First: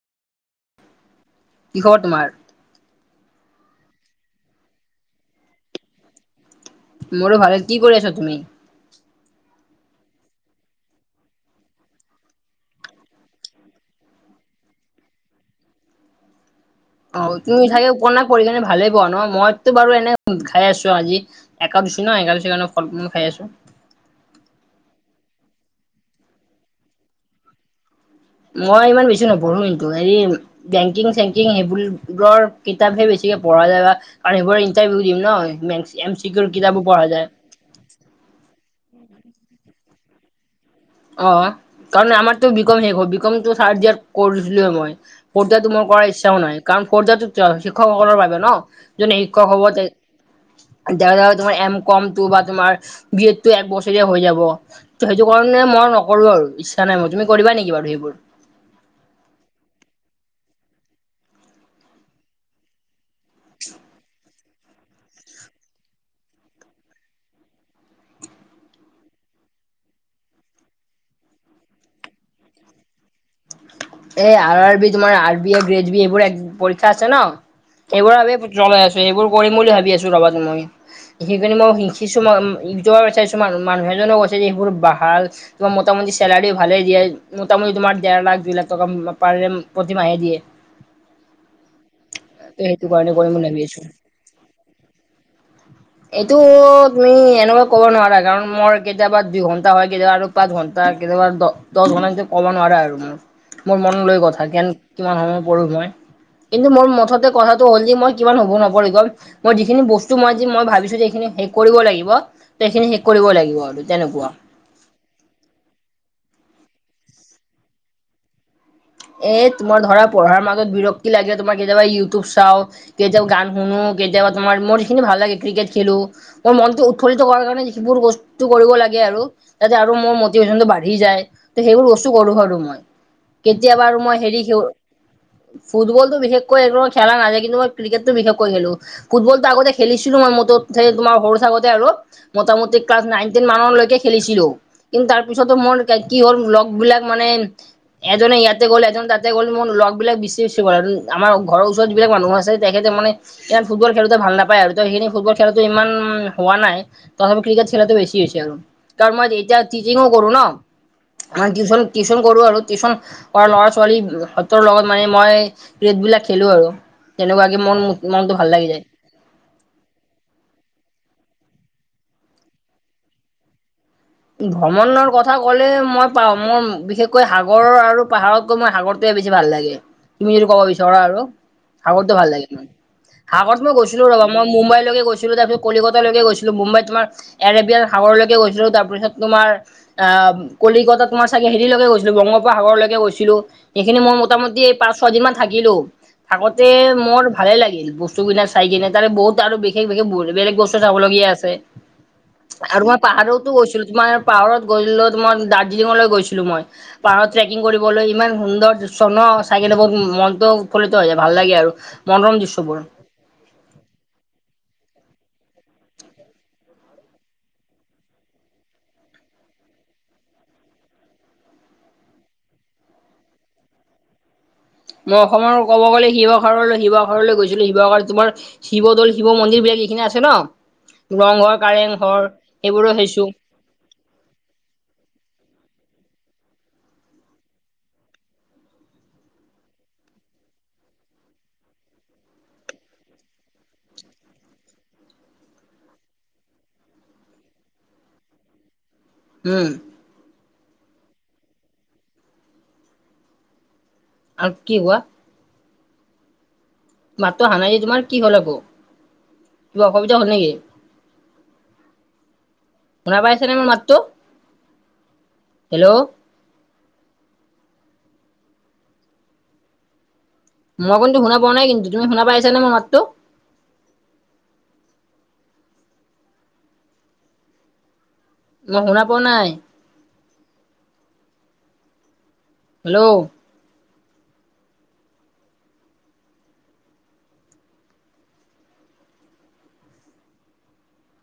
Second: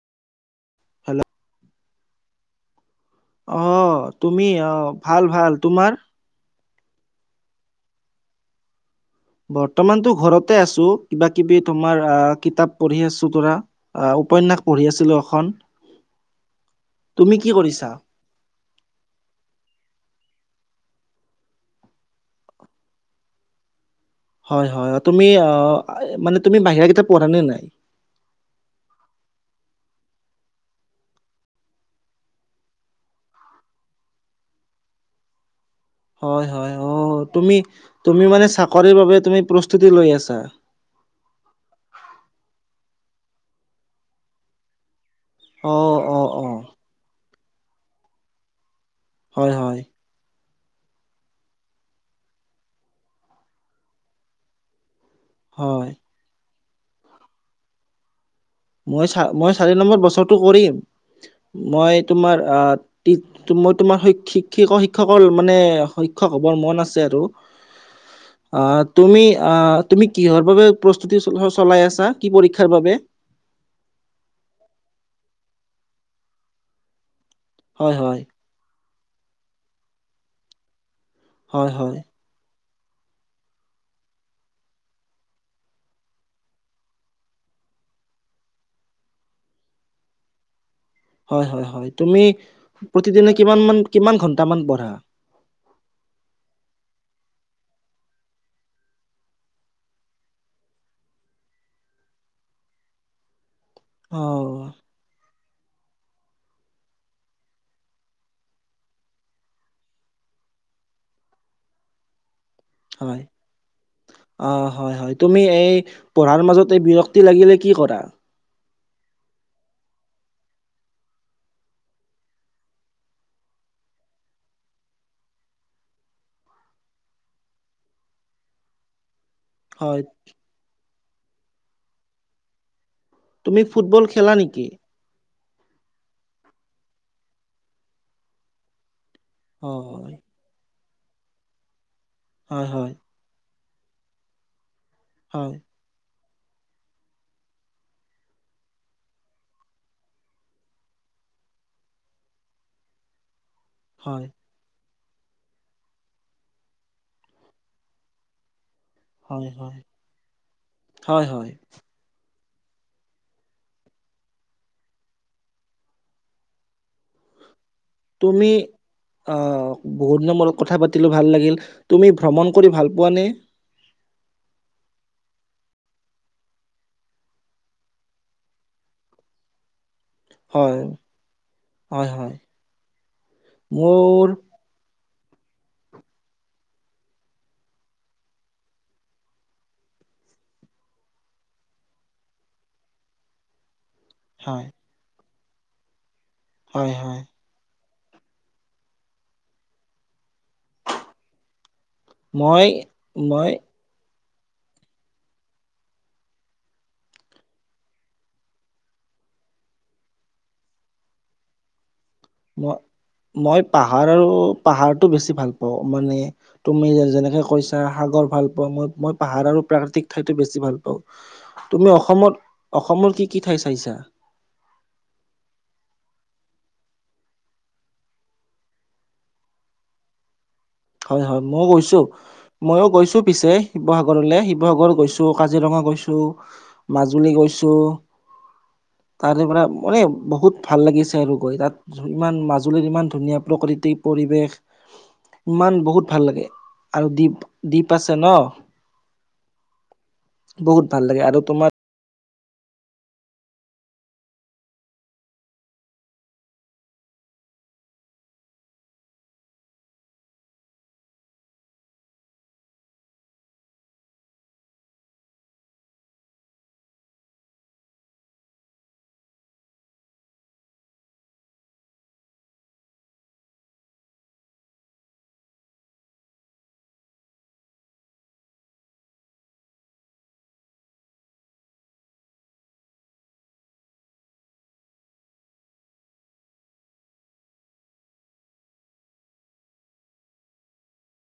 Hello. কিহৰ তোমাৰ। অহঁ তুমি অহঁ ভাল ভাল তোমাৰ? মোৰো ভালে, কি কৰি আছা তুমি? বৰ্তমানতো ঘৰতে আছো, কিবা কিবি তোমাৰ আহ কিতাপ পঢ়ি আছো কৰা। আহ উপন্যাস পঢ়ি আছিলো এখন। অঁ কি তুমি কৰিছা চাগে উপনাস পঢ়ি কিনে ভালেই পোৱা ন, মইতো বাৰু এনে খাই আছো আজি। একাদশ ন একাদশীৰ কাৰণে ফল ফূল খাই আছো। হয় হয়, তুমি অ মানে তুমি বাহিৰা কিতাপ পঢ়ানে নাই? মই ইমান বেছি নপঢ়ো কিন্তু হেৰি- বেংকিং চেংকিং সেইবোৰৰ কিতাপহে বেছিকে পঢ়া যায় বা - আৰু সেবোৰ ইণ্টাৰভিউ দিম ন মে- হয় হয়, অঁ তুমি তুমি মানে চাকৰিৰ বাবে তুমি প্ৰস্তুতি লৈ আছা? অহ, কাৰণ আমাৰতো বিকম শেষ, বিকম চাৰজাৰ কৰিছিলো মই। ফথইয়েৰটো অ মোৰ কৰাৰ অ ইচ্ছাও অ নাই। কাৰণ [unintelligible] শিক্ষকসকলৰ বাবে ন, যোনে হয় শিক্ষক হ'ব হয় দেখা যাব তোমাৰ এম কমটো বা তোমাৰ বিয়টো এক বছৰিয়া হৈ যাব। ত সেইটো কাৰণে হয় মই নকৰো আৰু ইচ্ছা নাই মই। তুমি কৰিবা নেকি বাৰু সেইবোৰ? মই চ মই চাৰি নম্বৰ বছৰটো কৰিম। মই তোমাৰ আ মই তোমাৰ শিক্ষ শিক্ষকৰ মানে শিক্ষক হ'বৰ মন আছে আৰু। [inaudible] অ তুমি অ তুমি কিহৰ বাবে প্ৰস্তুতি চলাই আছা কি পৰীক্ষাৰ বাবে? এই আৰ আৰ বি তোমাৰ R B A grade B এইবোৰ এক পৰীক্ষা আছে ন, হয় সেইবোৰ হয় বাবে জ্বলাই আছো, সেইবোৰ কৰিম বুলি ভাবি আছো ৰবা মই। সেইকাৰণে [unintelligible] হয় মই হয় কিছু ইউব [unintelligible] কিছু মানুহ এজনেও কৈছে যে সেইবোৰ ভাল তোমাৰ মোটামুটি চালাৰি ভালেই দিয়ে, মোটামুটি তোমাৰ ডেৰ লাখ দুই লাখ পাৰ প্ৰতিমাহে দিয়ে। হয়-হয়-হয়। তুমি সেইটো কাৰণে কৰিম প্ৰতিদিনে বুলি ভাবি আছো। কিমামান কিমান ঘন্টামান পঢ়া? এইটো তুমি এনেকুৱা ক'ব নোৱাৰা, কাৰণ মোৰ কেতিয়াবা দুইঘণ্টা হয়, কেতিয়াবা আৰু পাঁচ ঘণ্টা, কেতিয়াবা দহ ঘণ্টা ক'ব নোৱাৰা আৰু মোৰ মোৰ মন লৈ অ কথা জ্ঞান কিমান সময় পঢ়ো মই। কিন্তু মোৰ মুঠতে কথাটো হ'ল যে, মই কিমান হব নপৰিম মই যিখিনি বস্তু মই মই ভাবিছো যে এইখিনি শেষ কৰিব লাগিব, ত এইখিনি শেষ কৰিব লাগিব আৰু তেনেকুৱা। অঁ হয়-হয়। তুমি এই পঢ়াৰ মাজত এই বিৰক্তি লাগিলে কি কৰা? এ তোমাৰ ধৰা পঢ়াৰ মাজত বিৰক্তি লাগে তোমাৰ কেতিয়াবা ইউটিউব চাও৷ কেতিয়াবা গান শুনো, কেতিয়াবা তোমাৰ মোৰ যিখিনি ভাল লাগে ক্ৰিকেট খেলো৷ মোৰ মনটো উৎফুল্লিত কৰাৰ কাৰণে যিবোৰ বস্তু কৰিব লাগে আৰু তাতে আৰু হয় মোৰ মটিভেশ্যনটো বাঢ়ি যায়। ত সেইবোৰ বস্তু কৰো আৰু মই। তুমি এতিয়া বাৰু ফুটবল মই খেলা হেৰি সি নেকি? ফুটবলটো বিশেষকৈ এইবোৰ খেলা নাযায়, কিন্তু মই ক্ৰিকেটটো বিশেষকৈ খেলো। ফুটবল আগতে হয় খেলিছিলো মই সৰু থাকোতে আৰু হয় মুটামুটি হয় ক্লাছ নাইন দিন মানলৈকে খেলিছিলো কিন্তু তাৰ পিছতো হয় মোৰ কি হল লগ বিলাক মানে এজনে ইয়াত তা গ'ল এজন তাতে গ'ল মোৰ লগবিলাক বেছিচি'লঁ [unintelligible] আৰু আমাৰ ঘৰৰ ওচৰত যিবিলাক মানুহ আছে তেখেতে মানে ইমান ফুটবল খেলোতে হয় ভাল নাপায় আৰু ত সেইখিনি ফুটবল খেলাটো ইমান উ হোৱা নাই, তথাপি ক্ৰিকেট খেলাটো বেছি হৈছে আৰু। তাৰ মই হয় এতিয়া হয় টিচিঙো কৰো ন, হয় হয় টিউচন-টিউচন কৰো আৰু টিউচন কৰা ল'ৰা ছোৱালী সতৰ লগত মানে মই ক্ৰিকেটবিলাক খেলোঁ আৰু তেনেকুৱাকে মোৰ তুমি, অ, বহুত দিনৰ মূৰত কথা পাতিলো ভাল লাগিল। তুমি ভ্ৰমণ কৰি ভাল পোৱা নে? ভ্ৰমণৰ কথা ক'লে মই পাও, মই বিশেষকৈ সাগৰৰ আৰু পাহাৰতকৈ মই সাগৰ বেছি ভাল লাগে। তুমি যদি কব হয় বিছৰা আৰু হয় সাগৰতো হয় ভাল লাগে মোৰ। সাগৰত মই গৈছিলো ৰবা মোৰ মই মুম্বাইলৈকে গৈছিলো, তাৰপিছত কলিকতালৈকে গৈছিলো মুম্বাইত তোমাৰ এৰেবিয়ান সাগৰলৈকে গৈছিলোঁ তাৰপিছত তোমাৰ আহ কলিকতাত তোমাৰ চাগে হেৰিলৈকে গৈছিলো বংগোপ সাগৰলৈকে গৈছিলো সেইখিনি মই মোটামুটি হয় পাঁচ ছয় দিন মান থাকিলো থাকোতে হয় হয় মোৰ ভালে লাগিল বস্তু কিনে চাই কিনে তাৰে বহুত আৰু বিশেষ-বিশেষ বেলেগ বস্তু চাবলগীয়া আছে৷ আৰু মই পাহাৰতো গৈছিলো তোমাৰ পাহাৰত গল মই দাৰ্জিলিঙলৈ গৈছিলো মই৷ পাহাৰত ট্ৰেকিং কৰিবলৈ ইমান সুন্দৰ দৃশ্য ন চাই বহুত মনটো উৎফুল্লিত হৈ যায় ভাল লাগে আৰু মনোৰম মই দৃশ্যবোৰ৷ মই পাহাৰ আৰু পাহাৰটো বেছি ভাল পাওঁ মানে তুমি যেনেকে কৈছা সাগৰ ভাল পোৱা মই-মই পাহাৰ আৰু প্ৰাকৃতিক ঠাইতো বেছি ভাল পাওঁ৷ তুমি অসমত অসমৰ কি-কি ঠাই চাইছা? মই অসমৰ ক'ব গ'লে শিৱসাগৰলৈ-শিৱসাগৰলৈ গৈছিলো শিৱসাগৰত তোমাৰ শিৱদৌল শিৱ মন্দিৰ বিলাক এইখিনি আছে ন হয়-হয় ৰংঘৰ মইও গৈছো কাৰেংঘৰ মইো সেইবোৰো গৈছো চাইছো পিছে শিৱসাগৰলৈ শিৱসাগৰ গৈছো কাজিৰঙা গৈছো মাজুলী গৈছোঁ৷ তাৰেপৰা, মানে, বহুত ভাল লাগিছে আৰু গৈ তাত। ইমান, মাজুলীৰ ইমান ধুনীয়া, প্ৰকৃতিক পৰিৱেশ! ইমান, বহুত ভাল লাগে! আৰু দ্বীপ দ্বীপ আছে, ন'। উম! বহুত ভাল লাগে! আৰু তোমাৰ আৰু কি কোৱা? মাততো আহা নাই তোমাৰ, কি হ'ল আকৌ? কিবা অসুবিধা হ'ল নেকি? শুনা পাইছেনে মোৰ মাতটো? হেল্ল'! মই কিন্তু, শুনা পোৱা নাই, কিন্তু। তুমি শুনা পাই আছা নে মোৰ মাতটো? মই শুনা পোৱা নাই। হেল্ল'?